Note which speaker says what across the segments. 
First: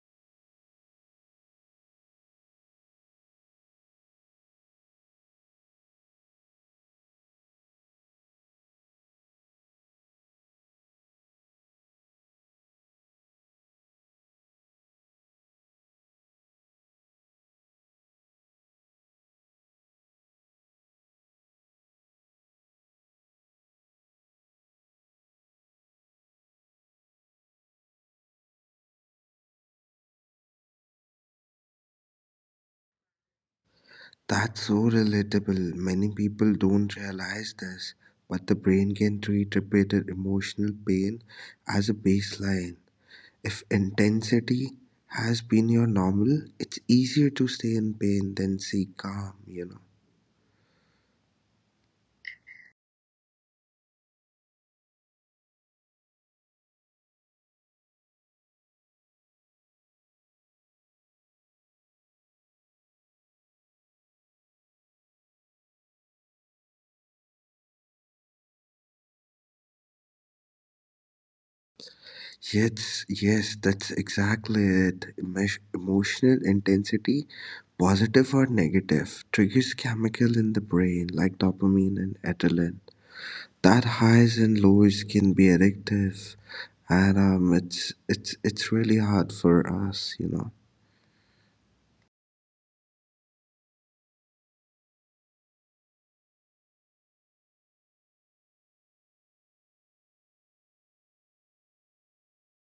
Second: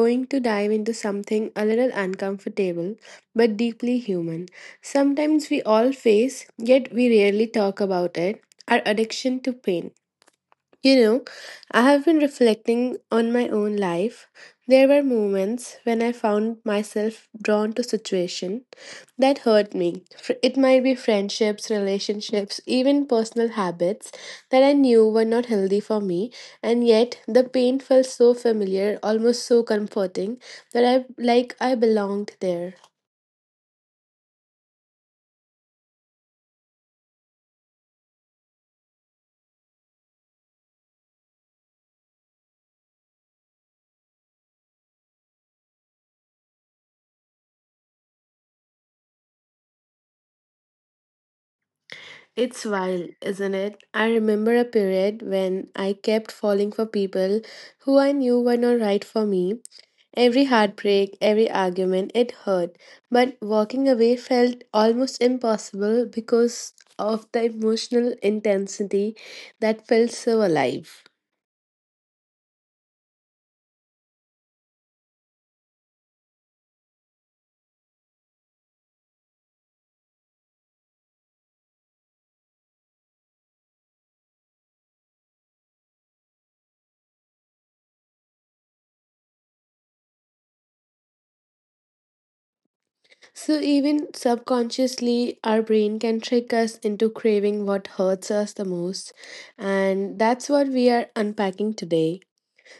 Speaker 1: going to dive into something a little uncomfortable but deeply human. Sometimes we all face, yet we rarely talk about it, our addiction to pain. You know, I have been reflecting on my own life. There were moments when I found myself drawn to situation that hurt me. It might be friendships, relationships, even personal habits that I knew were not healthy for me, and yet the pain felt so familiar, almost so comforting that I like I belonged there.
Speaker 2: That's so relatable. Many people don't realize this, but the brain can treat repeated emotional pain as a baseline. If intensity has been your normal, it's easier to stay in pain than seek calm,
Speaker 1: It's wild, isn't it? I remember a period when I kept falling for people who I knew were not right for me. Every heartbreak, every argument, it hurt. But walking away felt almost impossible because of the emotional intensity that felt so alive.
Speaker 2: Yes, yes, that's exactly it. Emotional intensity, positive or negative, triggers chemical in the brain like dopamine and adrenaline. That highs and lows can be addictive and it's really hard for us.
Speaker 1: So, even subconsciously, our brain can trick us into craving what hurts us the most. And that's what we are unpacking today.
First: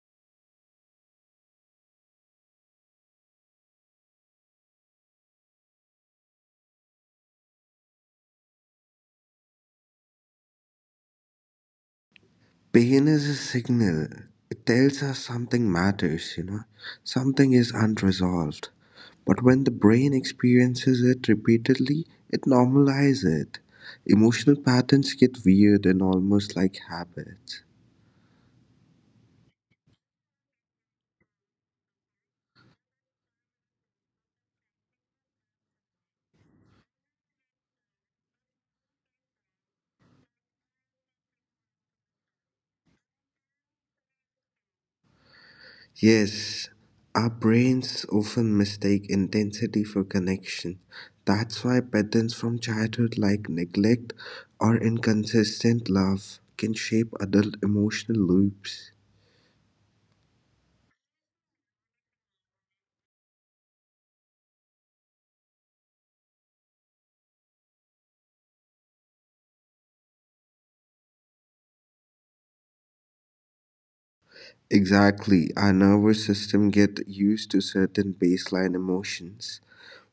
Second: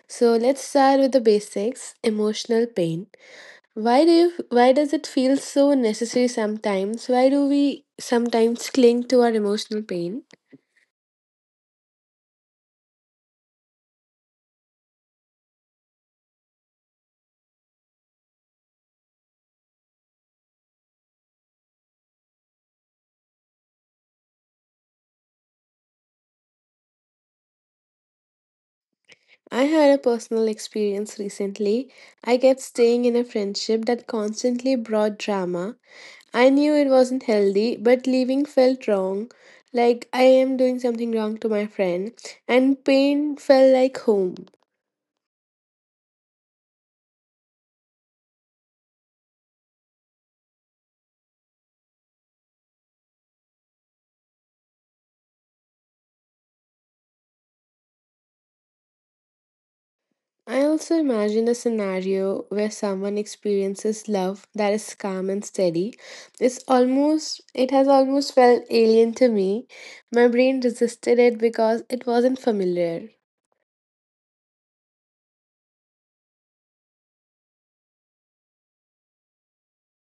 Speaker 1: So let's start with the basics, emotional pain. Why do you, why does it feel so necessary sometimes? Why do we sometimes cling to our emotional pain?
Speaker 2: Pain is a signal. It tells us something matters. Something is unresolved, but when the brain experiences it repeatedly it normalizes it. Emotional patterns get weird and almost like habits.
Speaker 1: I had a personal experience recently. I kept staying in a friendship that constantly brought drama. I knew it wasn't healthy, but leaving felt wrong. Like I am doing something wrong to my friend, and pain felt like home.
Speaker 2: Yes, our brains often mistake intensity for connection. That's why patterns from childhood like neglect or inconsistent love can shape adult emotional loops.
Speaker 1: I also imagine a scenario where someone experiences love that is calm and steady. It's almost, it has almost felt alien to me. My brain resisted it because it wasn't familiar.
Speaker 2: Exactly, our nervous system get used to certain baseline emotions.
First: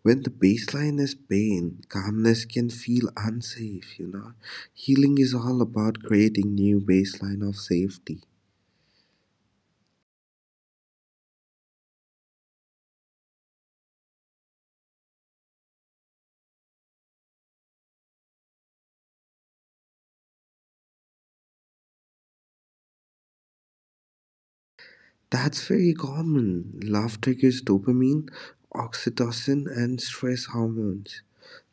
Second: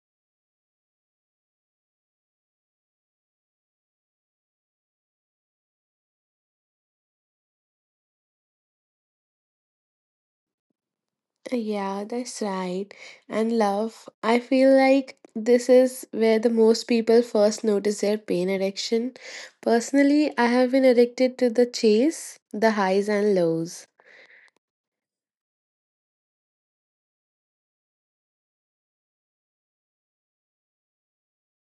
Speaker 2: When the baseline is pain, calmness can feel unsafe, Healing is all about creating new baseline of safety.
Speaker 1: Yeah, that's right. And love, I feel like this is where the most people first notice their pain addiction. Personally, I have been addicted to the chase, the highs and lows.
Speaker 2: That's very common. Laughter gives dopamine, oxytocin, and stress hormones.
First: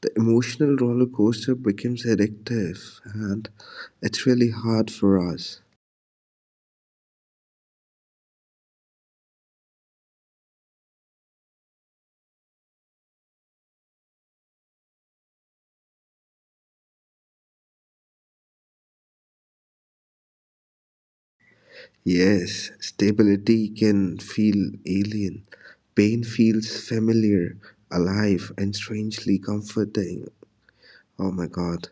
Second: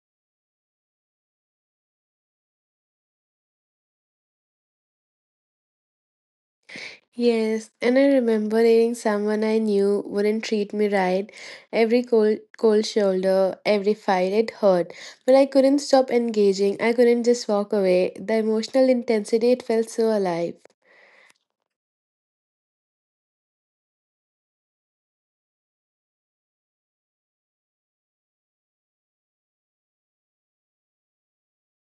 Speaker 2: The emotional roller coaster becomes addictive, and it's really hard for us.
Speaker 1: Yes, and I remember hearing someone I knew wouldn't treat me right. Every cold, cold shoulder, every fight, it hurt. But I couldn't stop engaging. I couldn't just walk away. The emotional intensity, it felt so alive.
Speaker 2: Yes, stability can feel alien. Pain feels familiar, alive, and strangely comforting. Oh my god.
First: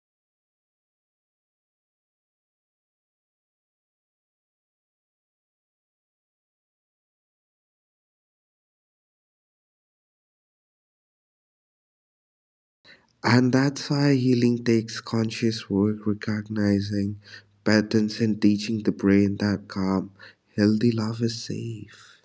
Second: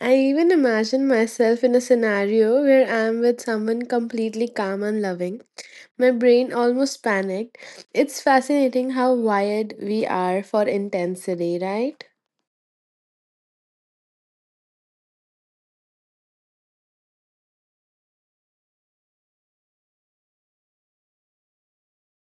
Speaker 1: I even imagine myself in a scenario where I'm with someone completely calm and loving. My brain almost panicked. It's fascinating how wired we are for intensity, right?
Speaker 2: And that's why healing takes conscious work, recognizing patterns and teaching the brain that calm, healthy love is safe.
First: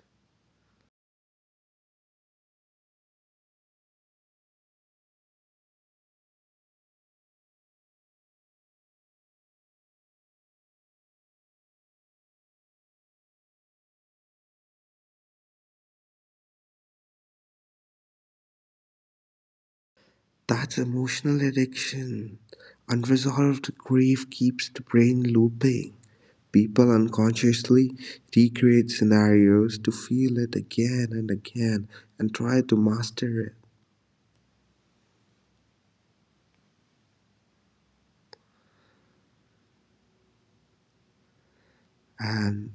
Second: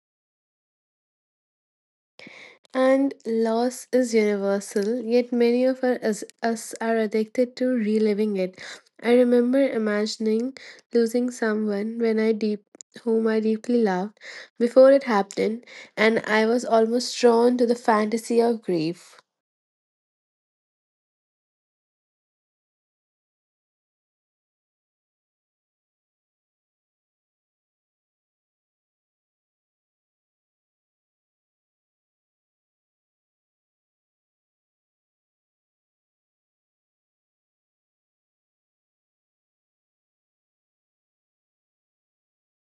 Speaker 1: And loss is universal, yet many of us are addicted to reliving it. I remember imagining losing someone when I deep whom I deeply loved before it happened, and I was almost drawn to the fantasy of grief.
Speaker 2: That's emotional addiction. Unresolved grief keeps the brain looping. People unconsciously recreate scenarios to feel it again and again and try to master it. And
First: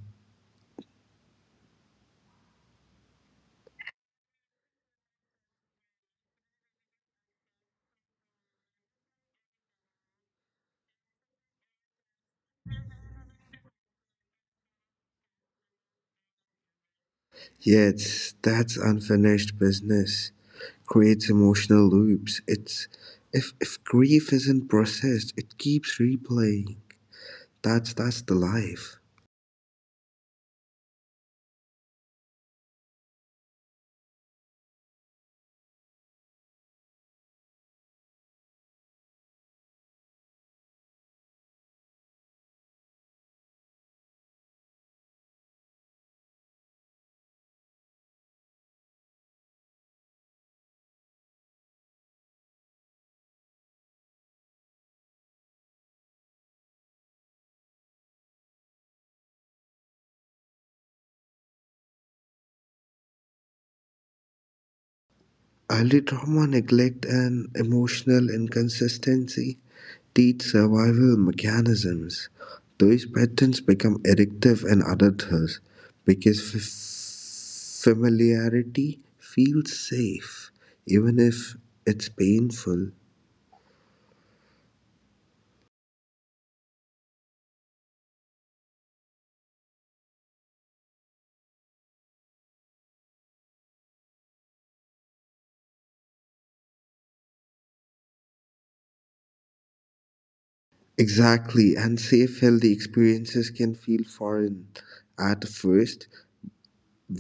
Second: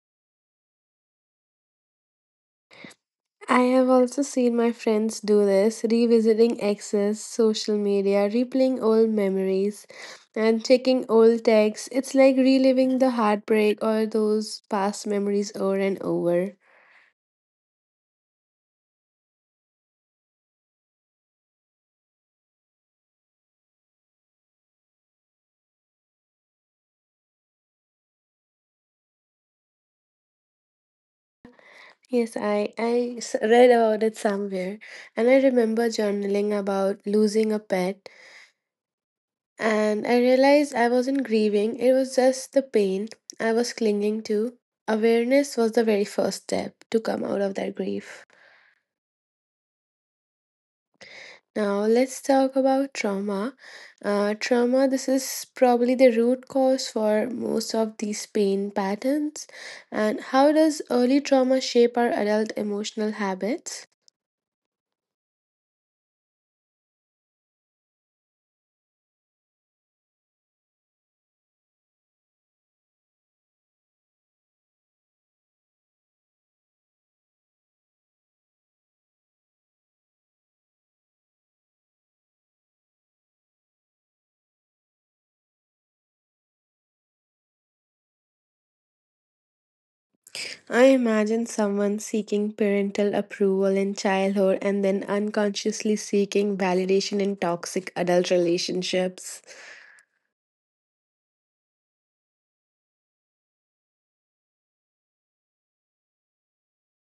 Speaker 1: I have also seen my friends do this, revisiting exes, social media, replaying old memories, and checking old texts. It's like reliving the heartbreak or those past memories over and over.
Speaker 2: yet that unfinished business creates emotional loops. It's if grief isn't processed, it keeps replaying. That's the life.
Speaker 1: Yes, read about it somewhere, and I remember journaling about losing a pet, and I realized I wasn't grieving, it was just the pain I was clinging to. Awareness was the very first step to come out of that grief. Now, let's talk about trauma. Trauma, this is probably the root cause for most of these pain patterns. And how does early trauma shape our adult emotional habits?
Speaker 2: Early trauma, neglect, and emotional inconsistency teach survival mechanisms. Those patterns become addictive in adulthood because familiarity feels safe, even if it's painful.
Speaker 1: I imagine someone seeking parental approval in childhood and then unconsciously seeking validation in toxic adult relationships.
Speaker 2: Exactly, and safe, healthy experiences can feel foreign at first,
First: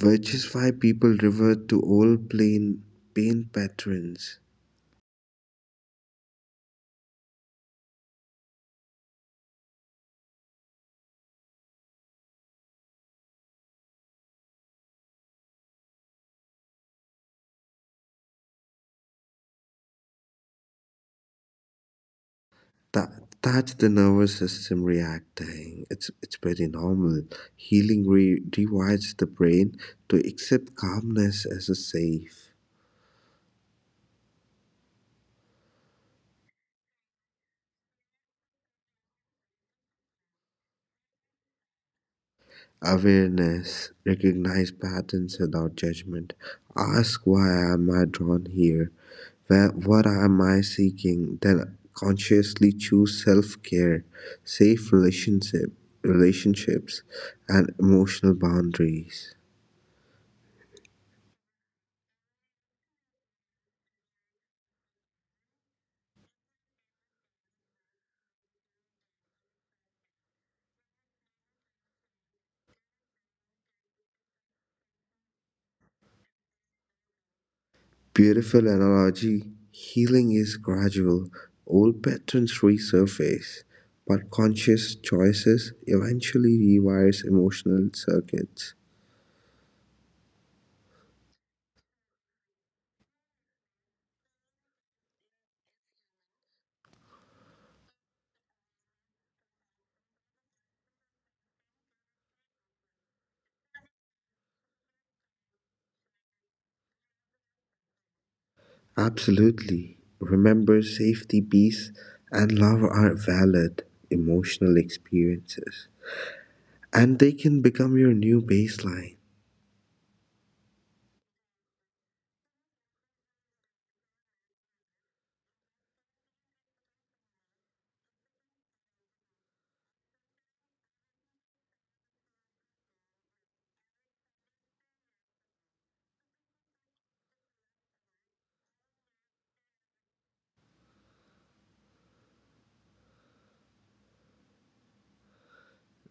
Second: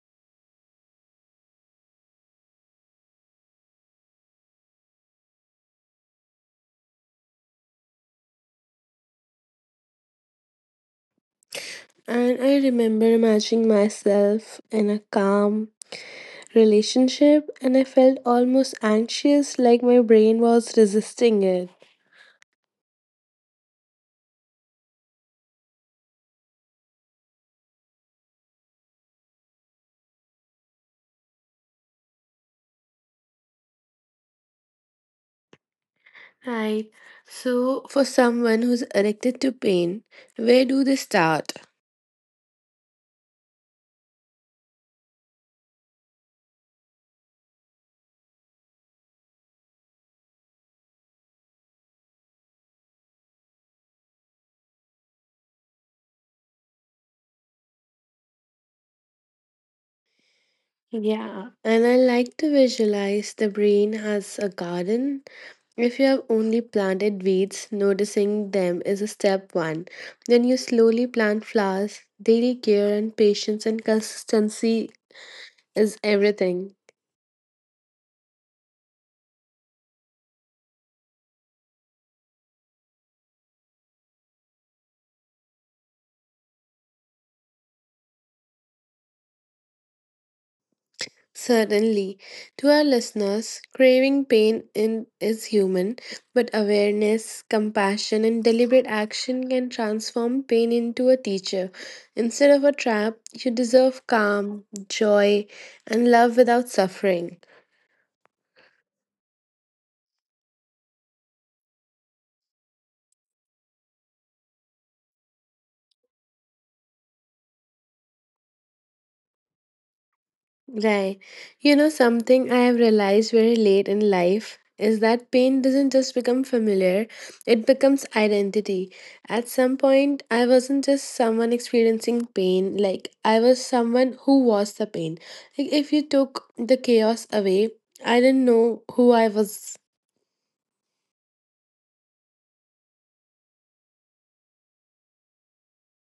Speaker 2: which is why people revert to old plain pain patterns.
Speaker 1: And I remember imagining myself in a calm relationship, and I felt almost anxious, like my brain was resisting it.
Speaker 2: That, that's the nervous system reacting. It's pretty normal. Healing rewires the brain to accept calmness as a safe.
Speaker 1: Right. So, for someone who's addicted to pain, where do they start?
Speaker 2: Awareness, recognize patterns without judgment. Ask why am I drawn here? Where, what am I seeking? Then consciously choose self-care, safe relationship, relationships, and emotional boundaries.
Speaker 1: Yeah, and I like to visualize the brain as a garden. If you have only planted weeds, noticing them is a step one. Then you slowly plant flowers. Daily care and patience and consistency is everything.
Speaker 2: Beautiful analogy. Healing is gradual. Old patterns resurface, but conscious choices eventually rewires emotional circuits.
Speaker 1: Certainly. To our listeners, craving pain in, is human, but awareness, compassion, and deliberate action can transform pain into a teacher. Instead of a trap, you deserve calm, joy, and love without suffering.
Speaker 2: Absolutely. Remember, safety, peace, and love are valid emotional experiences, and they can become your new baseline.
Speaker 1: Right. You know, something I have realized very late in life is that pain doesn't just become familiar, it becomes identity. At some point, I wasn't just someone experiencing pain, like, I was someone who was the pain. Like, if you took the chaos away, I didn't know who I was.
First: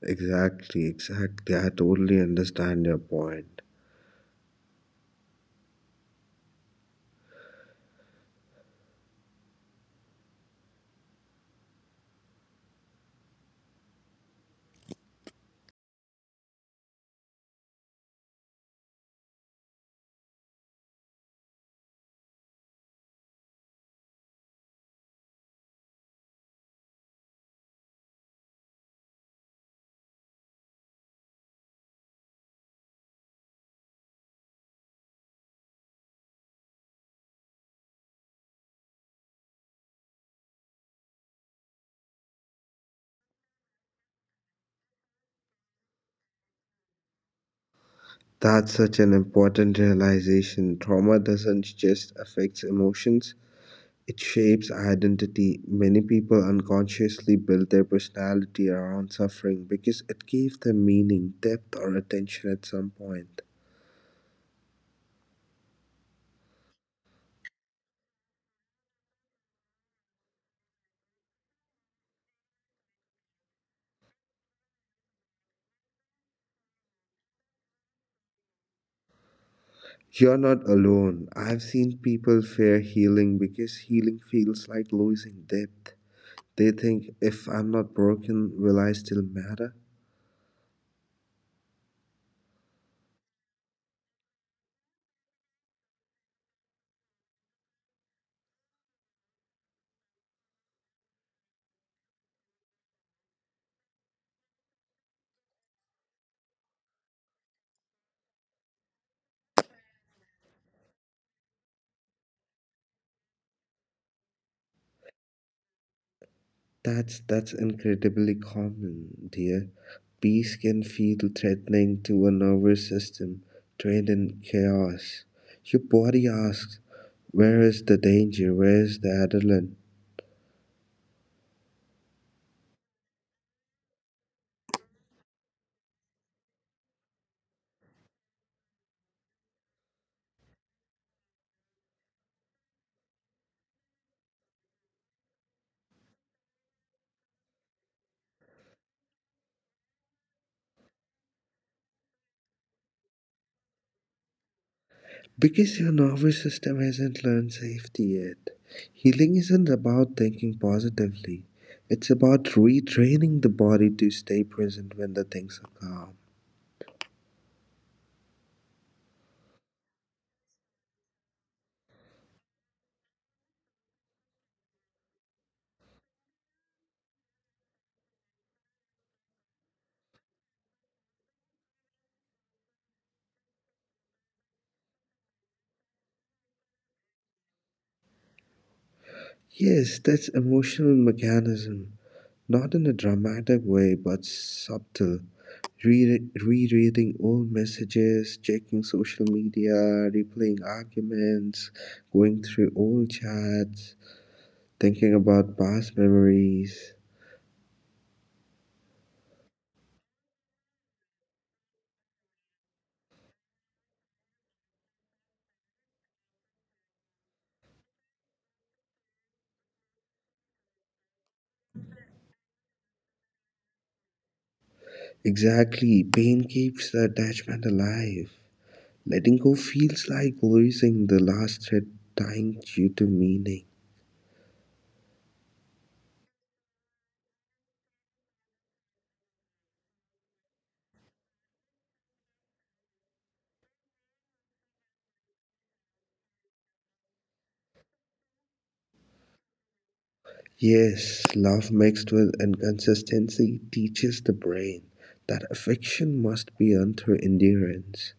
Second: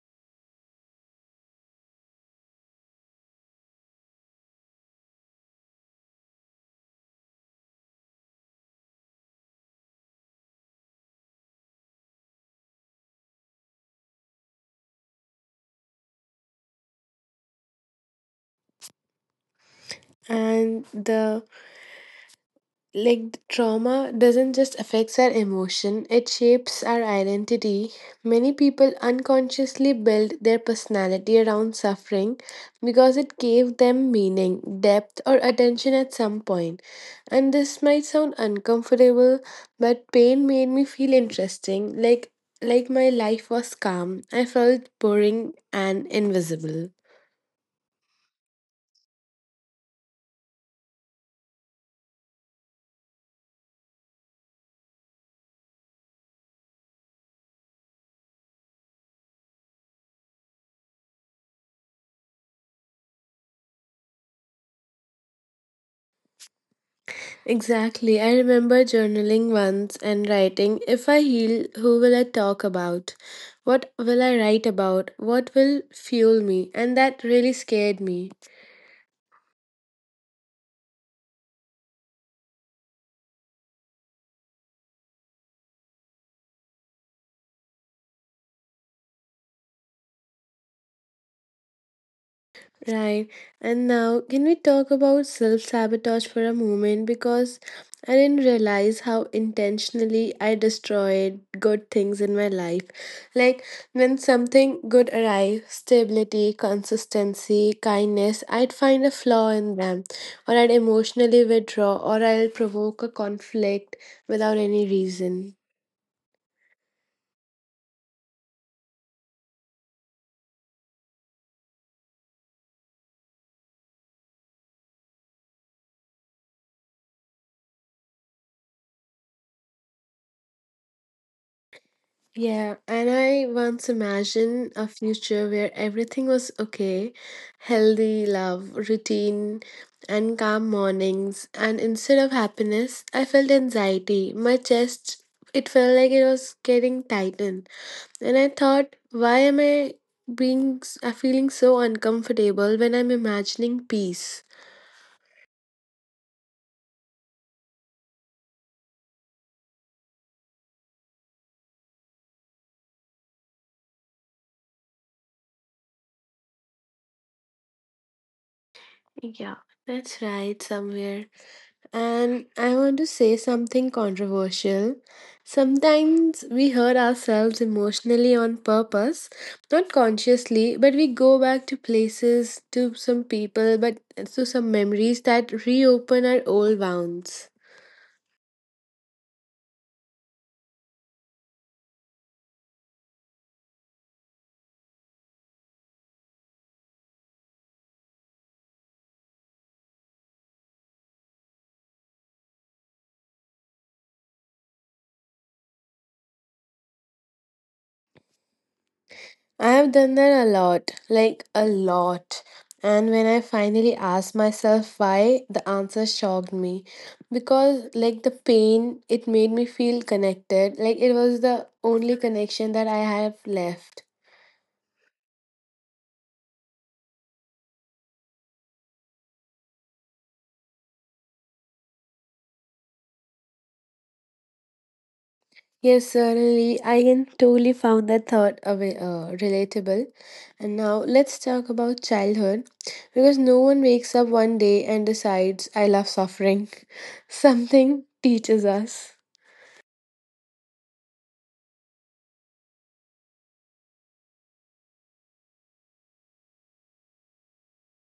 Speaker 2: Exactly, exactly. I totally understand your point.
Speaker 1: And the trauma doesn't just affects our emotion, it shapes our identity. Many people unconsciously build their personality around suffering because it gave them meaning, depth, or attention at some point. And this might sound uncomfortable, but pain made me feel interesting. Like my life was calm, I felt boring and invisible.
Speaker 2: That's such an important realization. Trauma doesn't just affect emotions, it shapes identity. Many people unconsciously build their personality around suffering because it gave them meaning, depth, or attention at some point.
Speaker 1: Exactly. I remember journaling once and writing, "If I heal, who will I talk about? What will I write about? What will fuel me?" And that really scared me.
Speaker 2: You're not alone. I've seen people fear healing because healing feels like losing depth. They think if I'm not broken, will I still matter?
Speaker 1: Right. And now, can we talk about self sabotage for a moment? Because I didn't realize how intentionally I destroyed good things in my life. Like, when something good arrived, stability, consistency, kindness, I'd find a flaw in them, or I'd emotionally withdraw, or I'll provoke a conflict without any reason.
Speaker 2: That's incredibly common, dear. Peace can feel threatening to a nervous system trained in chaos. Your body asks, where is the danger? Where is the adrenaline?
Speaker 1: Yeah, and I once imagined a future where everything was okay, healthy love, routine, and calm mornings. And instead of happiness, I felt anxiety. My chest, it felt like it was getting tightened. And I thought, why am I feeling so uncomfortable when I'm imagining peace?
Speaker 2: Because your nervous system hasn't learned safety yet. Healing isn't about thinking positively, it's about retraining the body to stay present when the things are calm.
Speaker 1: Yeah, that's right, somewhere. And I want to say something controversial. Sometimes we hurt ourselves emotionally on purpose, not consciously, but we go back to places, to some people, but to some memories that reopen our old wounds.
Speaker 2: Yes, that's emotional mechanism, not in a dramatic way, but subtle. Rereading old messages, checking social media, replaying arguments, going through old chats, thinking about past memories.
Speaker 1: I have done that a lot, like a lot. And when I finally asked myself why, the answer shocked me. Because, like, the pain, it made me feel connected. Like, it was the only connection that I have left.
Speaker 2: Exactly. Pain keeps the attachment alive. Letting go feels like losing the last thread tying you to meaning.
Speaker 1: Yes, certainly. I can totally found that thought away, relatable. And now let's talk about childhood. Because no one wakes up one day and decides, I love suffering. Something teaches us.
Speaker 2: Yes, love mixed with inconsistency teaches the brain that affection must be earned through endurance.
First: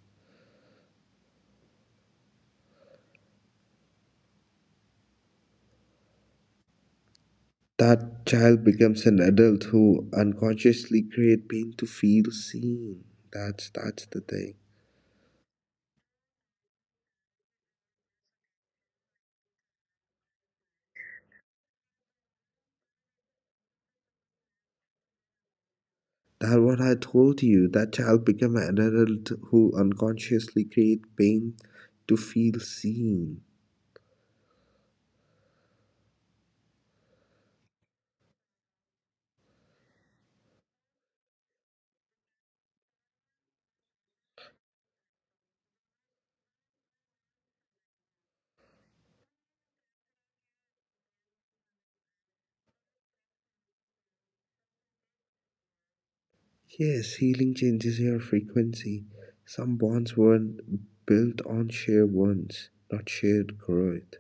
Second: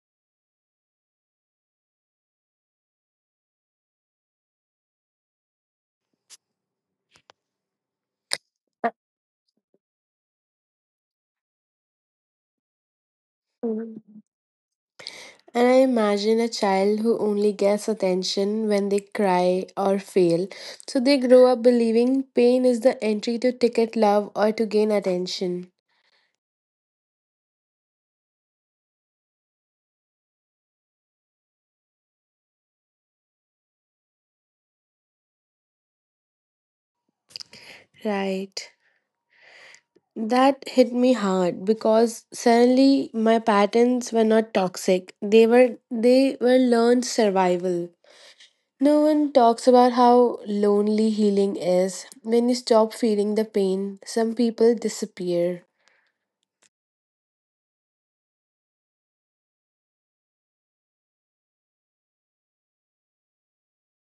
Speaker 2: That child becomes an adult who unconsciously create pain to feel seen. That's the thing.
Speaker 1: And I imagine a child who only gets attention when they cry or fail. So they grow up believing pain is the entry to ticket love or to gain attention.
Speaker 2: That what I told you. That child become an adult who unconsciously create pain to feel seen.
Speaker 1: Right. That hit me hard because suddenly my patterns were not toxic. They were learned survival. No one talks about how lonely healing is. When you stop feeling the pain, some people disappear.
Speaker 2: Yes, healing changes your frequency. Some bonds weren't built on shared wounds, not shared growth.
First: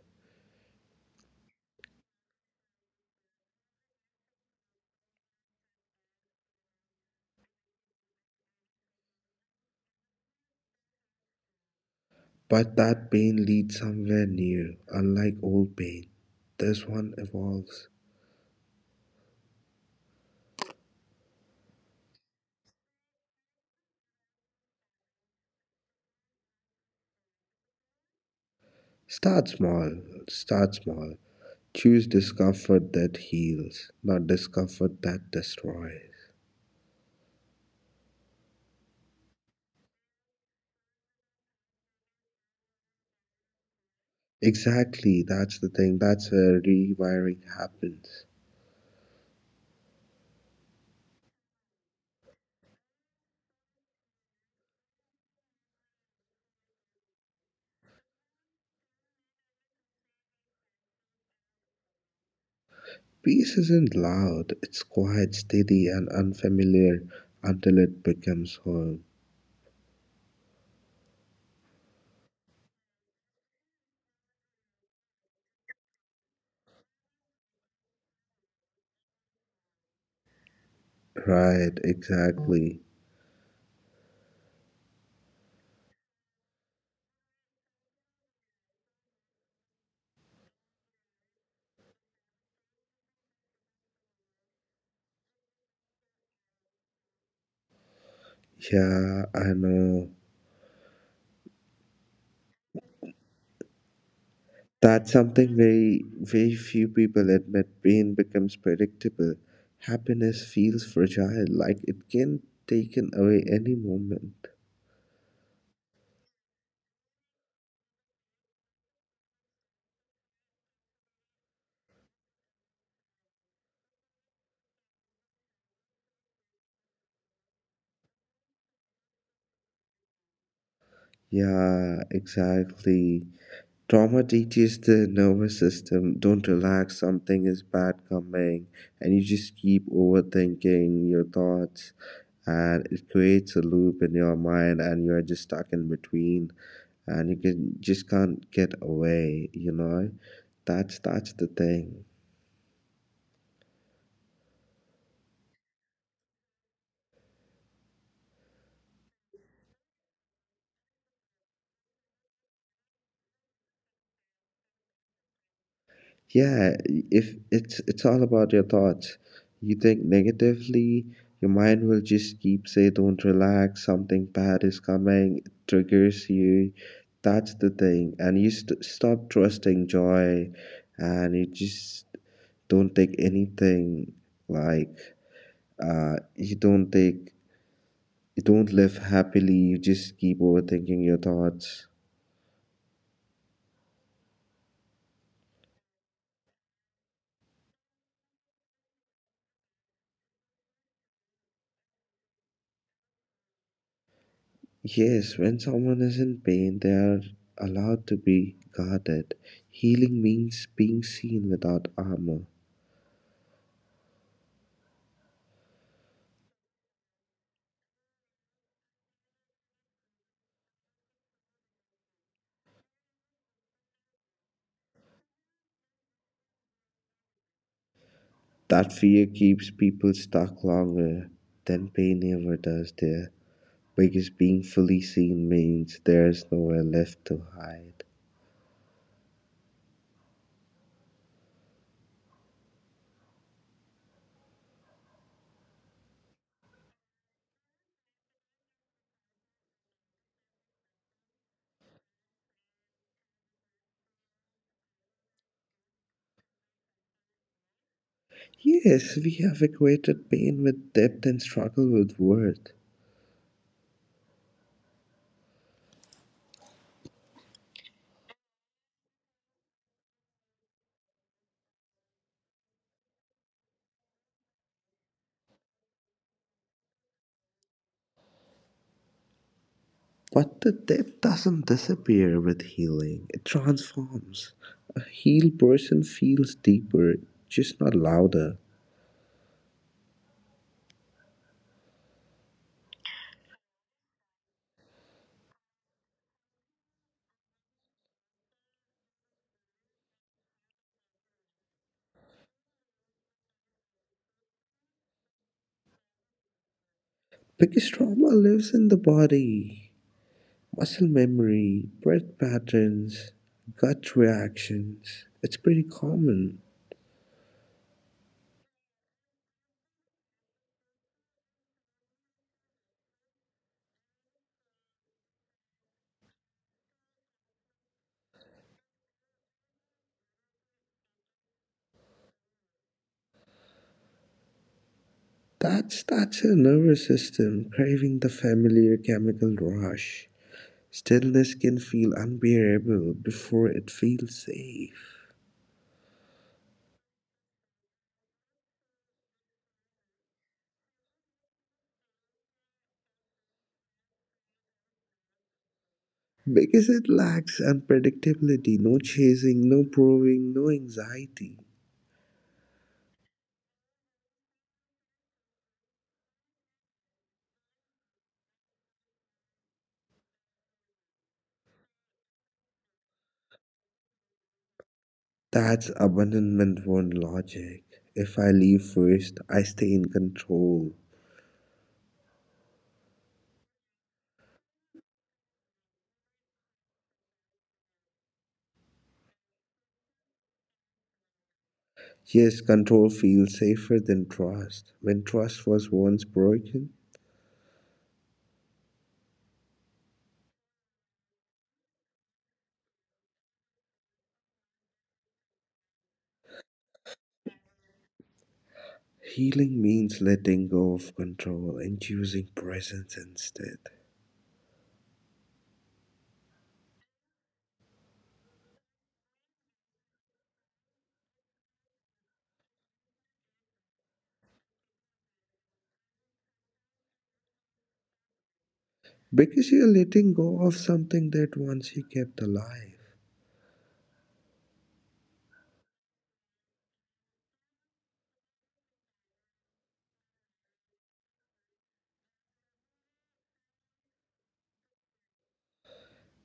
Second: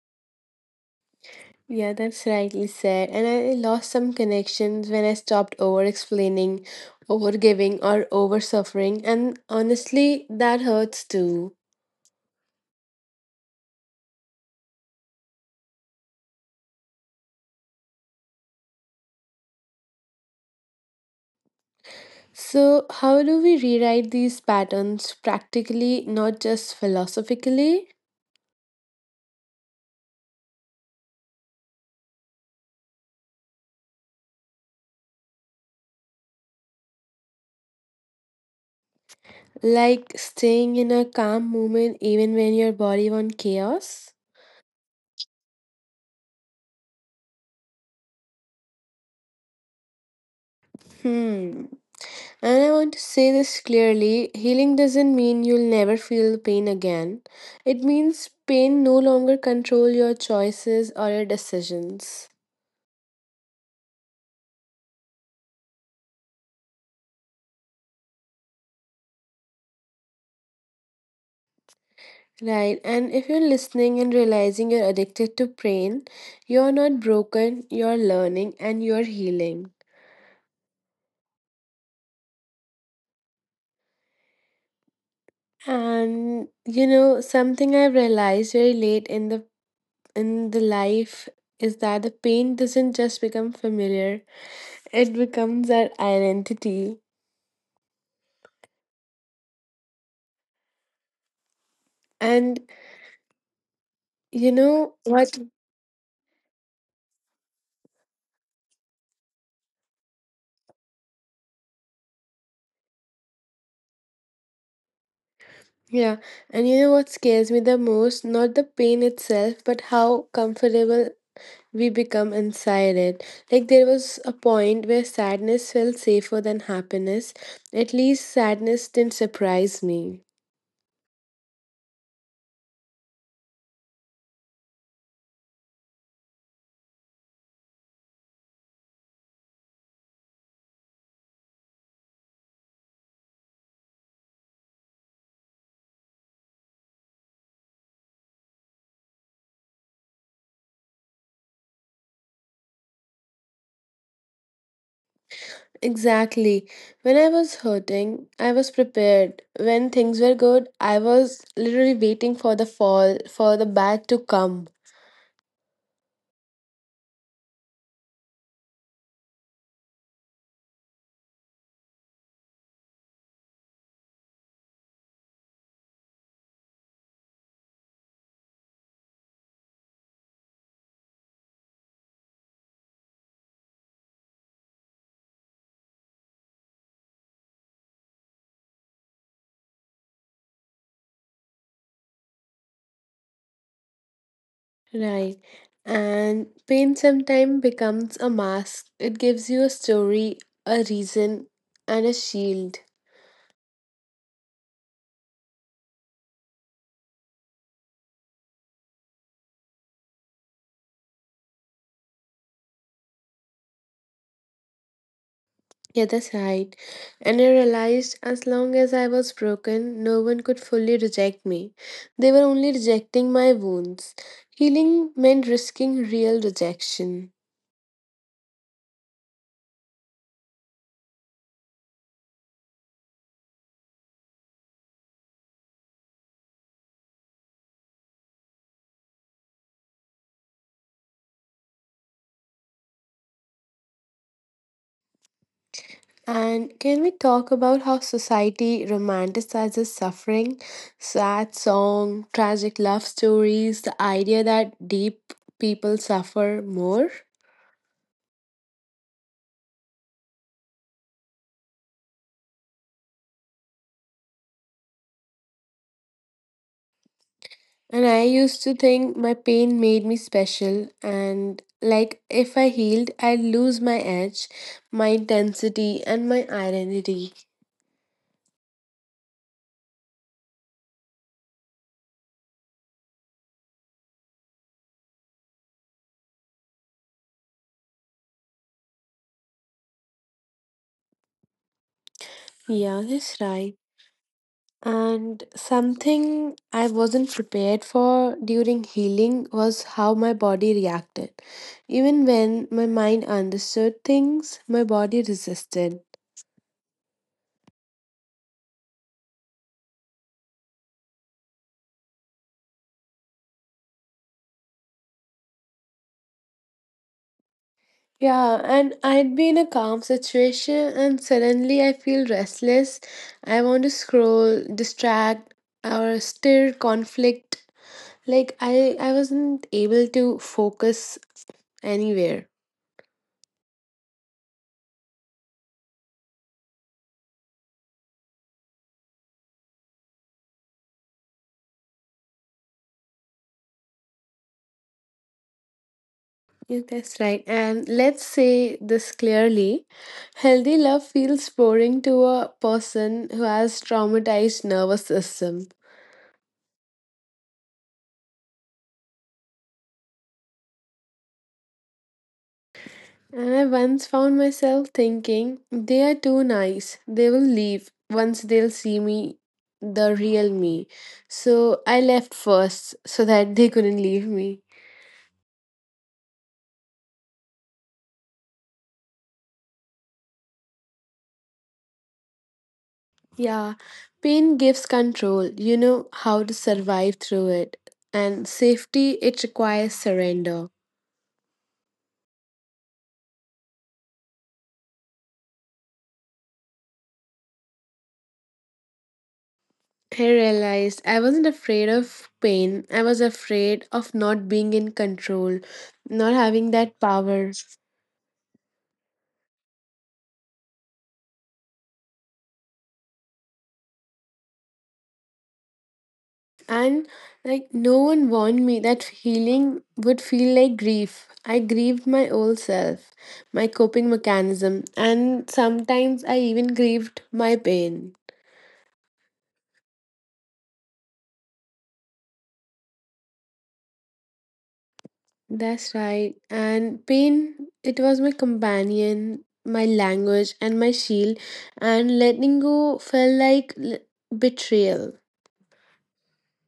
Speaker 1: Yeah, that's rightly said. And I lost some connections when I stopped over explaining, over giving, or over suffering. And honestly, that hurts too.
Speaker 2: But that pain leads somewhere new, unlike old pain. This one evolves.
Speaker 1: So, how do we rewrite these patterns practically, not just philosophically?
Speaker 2: Start small, start small. Choose discomfort that heals, not discomfort that destroys.
Speaker 1: Like staying in a calm moment even when your body wants chaos?
Speaker 2: Exactly, that's the thing. That's where rewiring happens.
Speaker 1: Hmm. And I want to say this clearly, healing doesn't mean you'll never feel the pain again. It means pain no longer control your choices or your decisions.
Speaker 2: Peace isn't loud, it's quiet, steady, and unfamiliar until it becomes home.
Speaker 1: Right, and if you're listening and realizing you're addicted to pain, you're not broken, you're learning and you're healing.
Speaker 2: Right, exactly.
Speaker 1: And you know, something I've realized very late in the life is that the pain doesn't just become familiar, it becomes our identity.
Speaker 2: Yeah, I know.
Speaker 1: And you know
Speaker 2: That's
Speaker 1: what?
Speaker 2: something very, very few people admit. Pain becomes predictable. Happiness feels fragile, like it can taken away any moment.
Speaker 1: Yeah. And you know what scares me the most? Not the pain itself, but how comfortable we become inside it. Like there was a point where sadness felt safer than happiness. At least sadness didn't surprise me.
Speaker 2: Yeah, exactly. Trauma teaches the nervous system don't relax, something is bad coming, and you just keep overthinking your thoughts, and it creates a loop in your mind, and you're just stuck in between, and you can just can't get away, That's the thing.
Speaker 1: Exactly. When I was hurting, I was prepared. When things were good, I was literally waiting for the fall, for the bad to come.
Speaker 2: Yeah, if it's all about your thoughts. You think negatively, your mind will just keep say don't relax, something bad is coming, it triggers you. That's the thing. And you stop trusting joy and you just don't take anything like uh you don't take you don't live happily, you just keep overthinking your thoughts.
Speaker 1: Right. And pain sometimes becomes a mask. It gives you a story, a reason, and a shield.
Speaker 2: Yes, when someone is in pain, they are allowed to be guarded. Healing means being seen without armor.
Speaker 1: Yeah, that's right. And I realized as long as I was broken, no one could fully reject me. They were only rejecting my wounds. Healing meant risking real rejection.
Speaker 2: That fear keeps people stuck longer than pain ever does there, because being fully seen means there's nowhere left to hide.
Speaker 1: And can we talk about how society romanticizes suffering? Sad song, tragic love stories, the idea that deep people suffer more.
Speaker 2: Yes, we have equated pain with depth and struggle with worth.
Speaker 1: And I used to think my pain made me special, and like if I healed, I'd lose my edge, my intensity, and my identity.
Speaker 2: But the depth doesn't disappear with healing, it transforms. A healed person feels deeper, just not louder.
Speaker 1: Yeah, that's right. And something I wasn't prepared for during healing was how my body reacted. Even when my mind understood things, my body resisted.
Speaker 2: Because trauma lives in the body, muscle memory, breath patterns, gut reactions. It's pretty common.
Speaker 1: Yeah, and I'd be in a calm situation and suddenly I feel restless. I want to scroll, distract, or stir conflict. Like I wasn't able to focus anywhere.
Speaker 2: That's a nervous system craving the familiar chemical rush. Stillness can feel unbearable before it feels safe.
Speaker 1: Yeah, that's right. And let's say this clearly, healthy love feels boring to a person who has traumatized nervous system.
Speaker 2: Because it lacks unpredictability, no chasing, no proving, no anxiety.
Speaker 1: And I once found myself thinking, they are too nice. They will leave once they'll see me, the real me. So I left first so that they couldn't leave me.
Speaker 2: That's abandonment born logic. If I leave first, I stay in control.
Speaker 1: Yeah, pain gives control. You know how to survive through it. And safety, it requires surrender.
Speaker 2: Yes, control feels safer than trust. When trust was once broken,
Speaker 1: I realized I wasn't afraid of pain. I was afraid of not being in control, not having that power.
Speaker 2: healing means letting go of control and choosing presence instead.
Speaker 1: And like no one warned me that healing would feel like grief. I grieved my old self, my coping mechanism, and sometimes I even grieved my pain.
Speaker 2: Because you're letting go of something that once you kept alive.
Speaker 1: That's right. And pain, it was my companion, my language, and my shield. And letting go felt like betrayal.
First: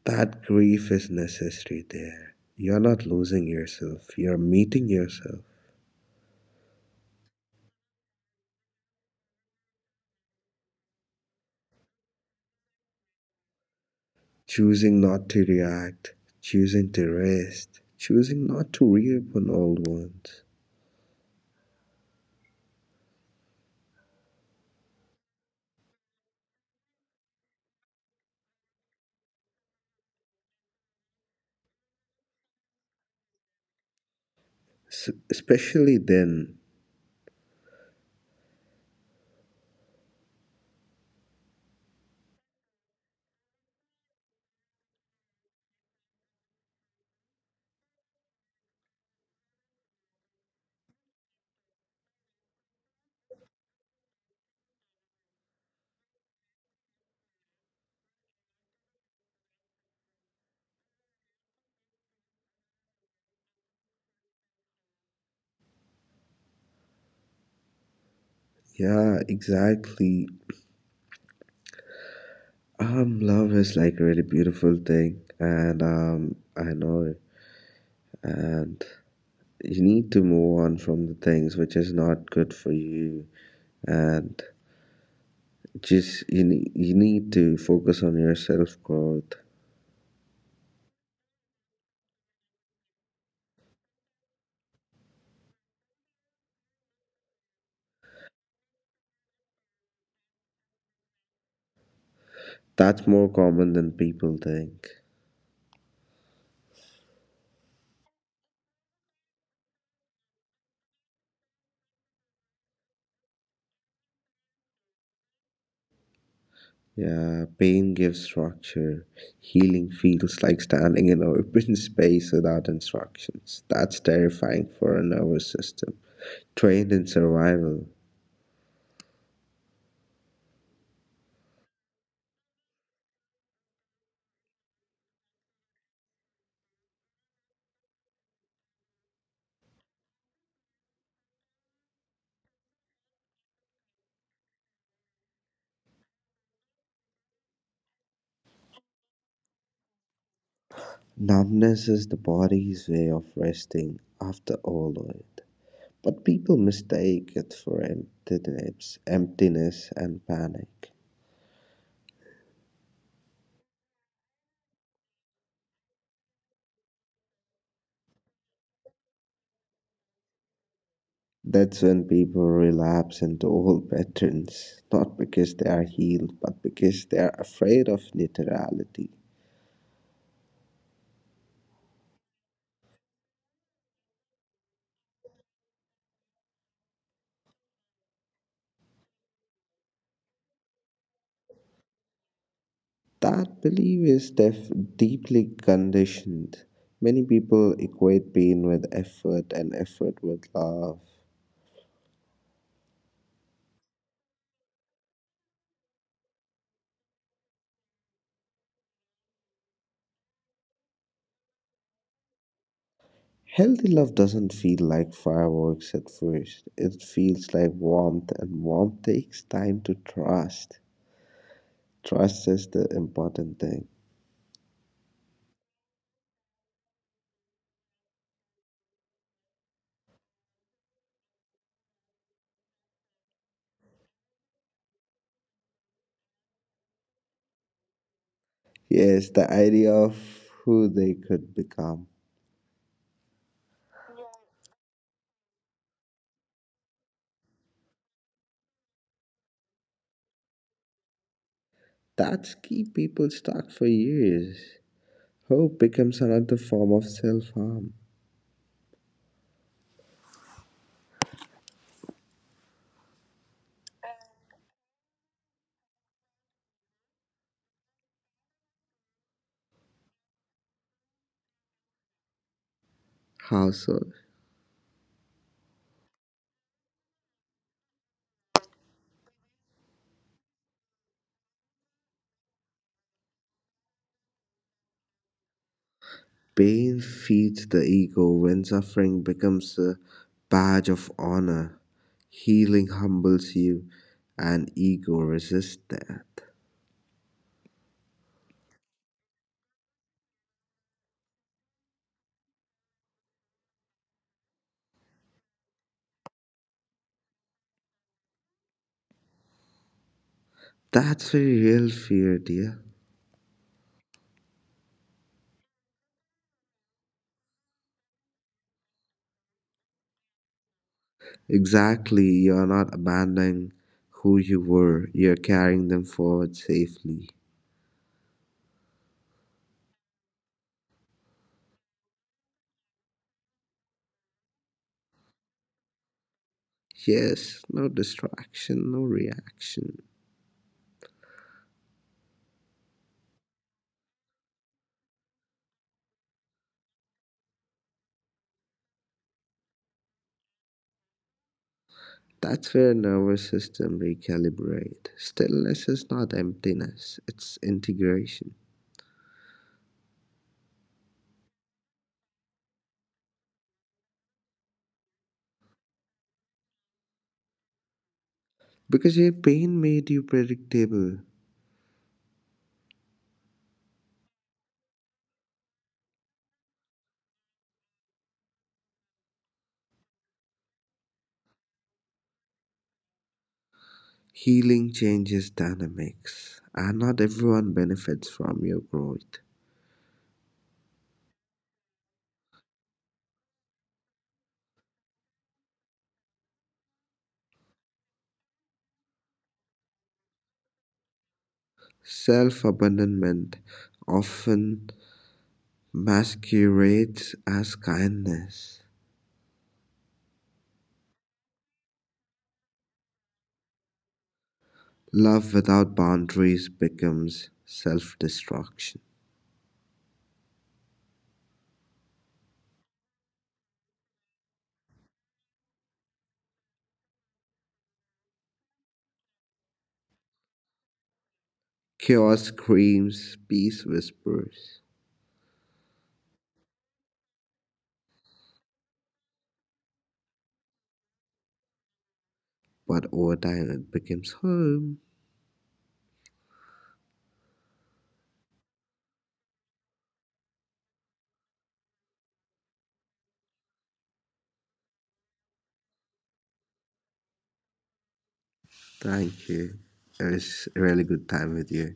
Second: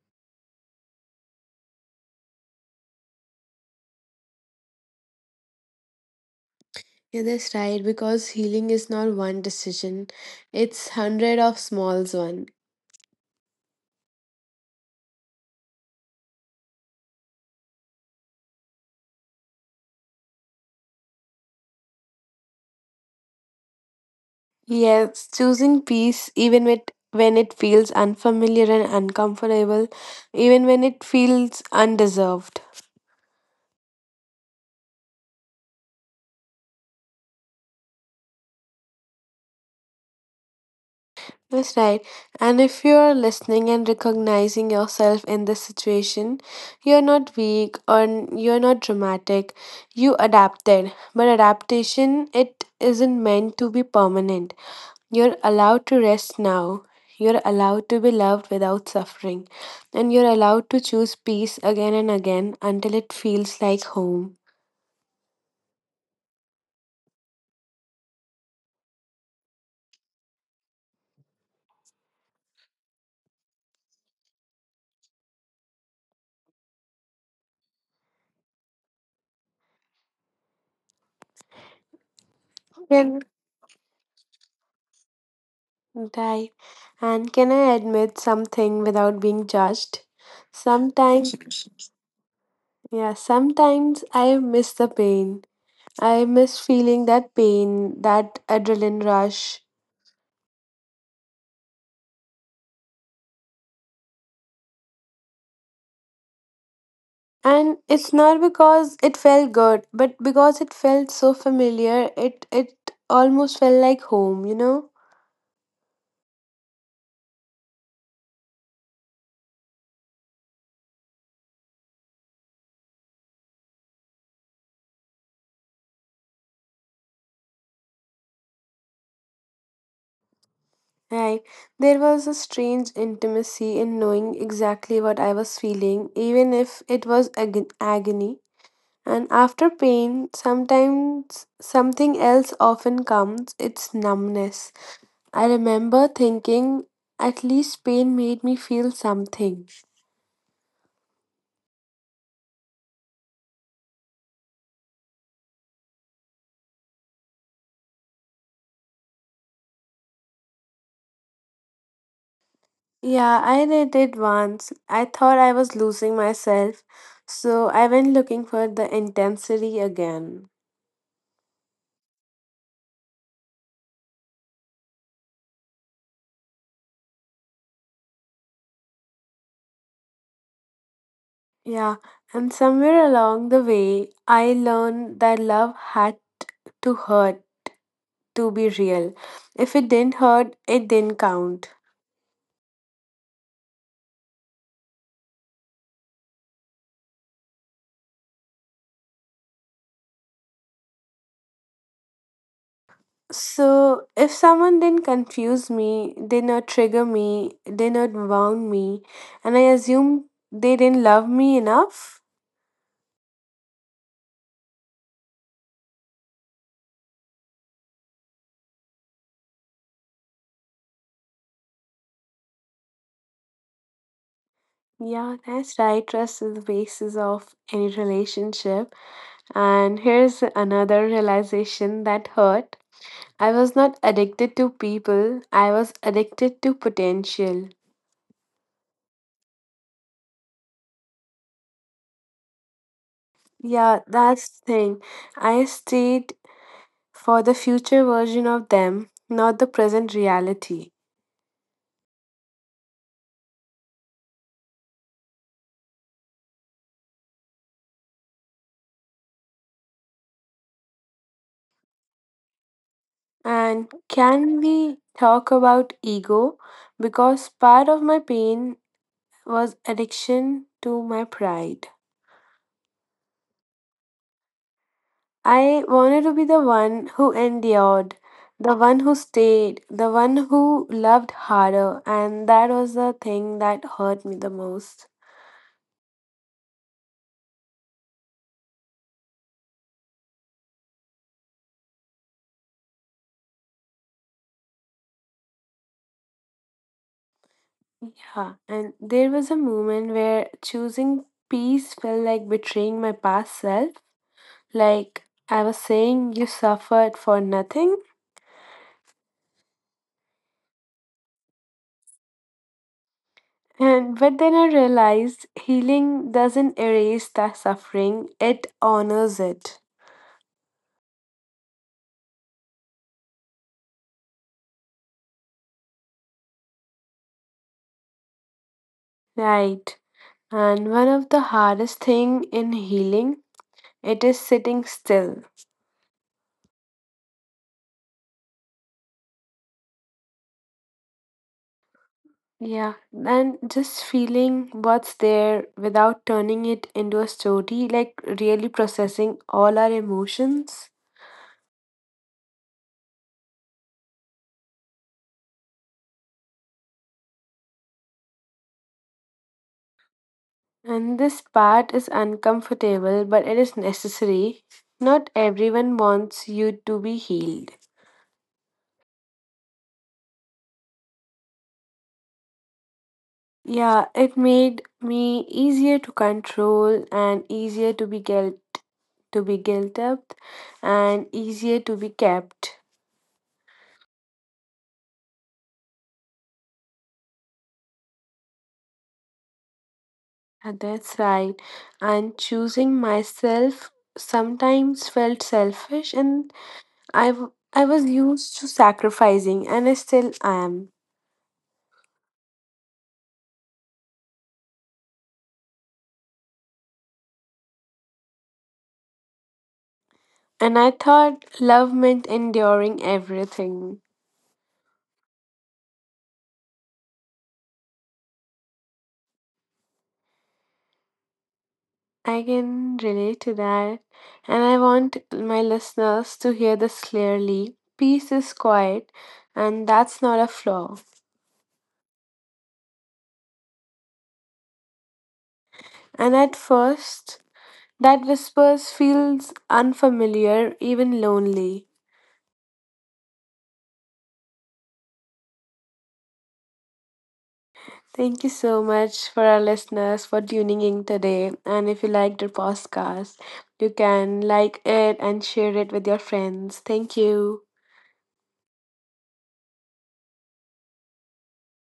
Speaker 2: That grief is necessary there. You're not losing yourself, you're meeting yourself.
Speaker 1: Yeah, that's right, because healing is not one decision. It's hundred of smalls one.
Speaker 2: Choosing not to react, choosing to rest, choosing not to reopen old wounds.
Speaker 1: Yes, choosing peace even with when it feels unfamiliar and uncomfortable, even when it feels undeserved.
Speaker 2: Especially then.
Speaker 1: That's right. And if you're listening and recognizing yourself in this situation, you're not weak or you're not dramatic. You adapted. But adaptation, it isn't meant to be permanent. You're allowed to rest now. You're allowed to be loved without suffering. And you're allowed to choose peace again and again until it feels like home.
Speaker 2: Yeah, exactly. Love is like a really beautiful thing, and I know, and you need to move on from the things which is not good for
Speaker 1: Can
Speaker 2: you, and just
Speaker 1: right.
Speaker 2: you need
Speaker 1: And
Speaker 2: to
Speaker 1: can I
Speaker 2: focus on
Speaker 1: admit
Speaker 2: your self
Speaker 1: something without
Speaker 2: growth.
Speaker 1: being judged? Sometimes yeah, sometimes I miss the pain. I miss feeling that pain, that adrenaline rush.
Speaker 2: That's more common than people think.
Speaker 1: And it's not because it felt good, but because it felt so familiar, it almost felt like home, you know?
Speaker 2: Yeah, pain gives structure. Healing feels like standing in an open space without instructions. That's terrifying for a nervous system trained in survival.
Speaker 1: Right. There was a strange intimacy in knowing exactly what I was feeling, even if it was agony. And after pain, sometimes something else often comes, it's numbness. I remember thinking, at least pain made me feel something.
Speaker 2: Numbness is the body's way of resting after overload, but people mistake it for emptiness, emptiness and panic.
Speaker 1: Yeah, I did it once. I thought I was losing myself, so I went looking for the intensity again.
Speaker 2: That's when people relapse into old patterns, not because they are healed, but because they are afraid of neutrality.
Speaker 1: Yeah, and somewhere along the way, I learned that love had to hurt to be real. If it didn't hurt, it didn't count.
Speaker 2: That belief is deeply conditioned. Many people equate pain with effort and effort with love.
Speaker 1: So if someone didn't confuse me, did not trigger me, did not wound me, and I assume they didn't love me enough.
Speaker 2: Healthy love doesn't feel like fireworks at first. It feels like warmth, and warmth takes time to trust. Trust is the important thing.
Speaker 1: Yeah, that's right. Trust is the basis of any relationship. And here's another realization that hurt. I was not addicted to people, I was addicted to potential.
Speaker 2: Yes, the idea of who they could become.
Speaker 1: Yeah, that's the thing. I stayed for the future version of them, not the present reality.
Speaker 2: That's keep people stuck for years. Hope becomes another form of self harm.
Speaker 1: And can we talk about ego? Because part of my pain was addiction to my pride.
Speaker 2: How so?
Speaker 1: I wanted to be the one who endured, the one who stayed, the one who loved harder, and that was the thing that hurt me the most.
Speaker 2: Pain feeds the ego when suffering becomes a badge of honor. Healing humbles you, and ego resists that.
Speaker 1: Yeah, and there was a moment where choosing peace felt like betraying my past self. Like I was saying, you suffered for nothing.
Speaker 2: That's a real fear, dear.
Speaker 1: And but then I realized healing doesn't erase the suffering, it honors it.
Speaker 2: Exactly. You're not abandoning who you were, you're carrying them forward safely.
Speaker 1: Right. And one of the hardest thing in healing, it is sitting still.
Speaker 2: Yes, no distraction, no reaction.
Speaker 1: Yeah. And just feeling what's there without turning it into a story, like really processing all our emotions.
Speaker 2: That's where nervous system recalibrate. Stillness is not emptiness, it's integration.
Speaker 1: And this part is uncomfortable, but it is necessary. Not everyone wants you to be healed.
Speaker 2: Because your pain made you predictable,
Speaker 1: Yeah, it made me easier to control and easier to be guilt up and easier to be kept.
Speaker 2: healing changes dynamics, and not everyone benefits from your growth.
Speaker 1: And that's right. And choosing myself sometimes felt selfish and I was used to sacrificing and I still am.
Speaker 2: Self abandonment often masquerades as kindness.
Speaker 1: And I thought love meant enduring everything.
Speaker 2: Love without boundaries becomes self destruction.
Speaker 1: I can relate to that. And I want my listeners to hear this clearly. Peace is quiet, and that's not a flaw.
Speaker 2: Chaos screams, peace whispers,
Speaker 1: And at first, that whispers feels unfamiliar, even lonely.
Speaker 2: but over time it becomes home.
Speaker 1: Thank you so much for our listeners for tuning in today. And if you liked the podcast, you can like it and share it with your friends. Thank you.
Speaker 2: Thank you. It was a really good time with you.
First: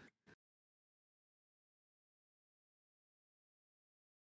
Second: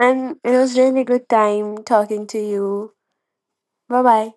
Speaker 1: And it was really good time talking to you. Bye bye.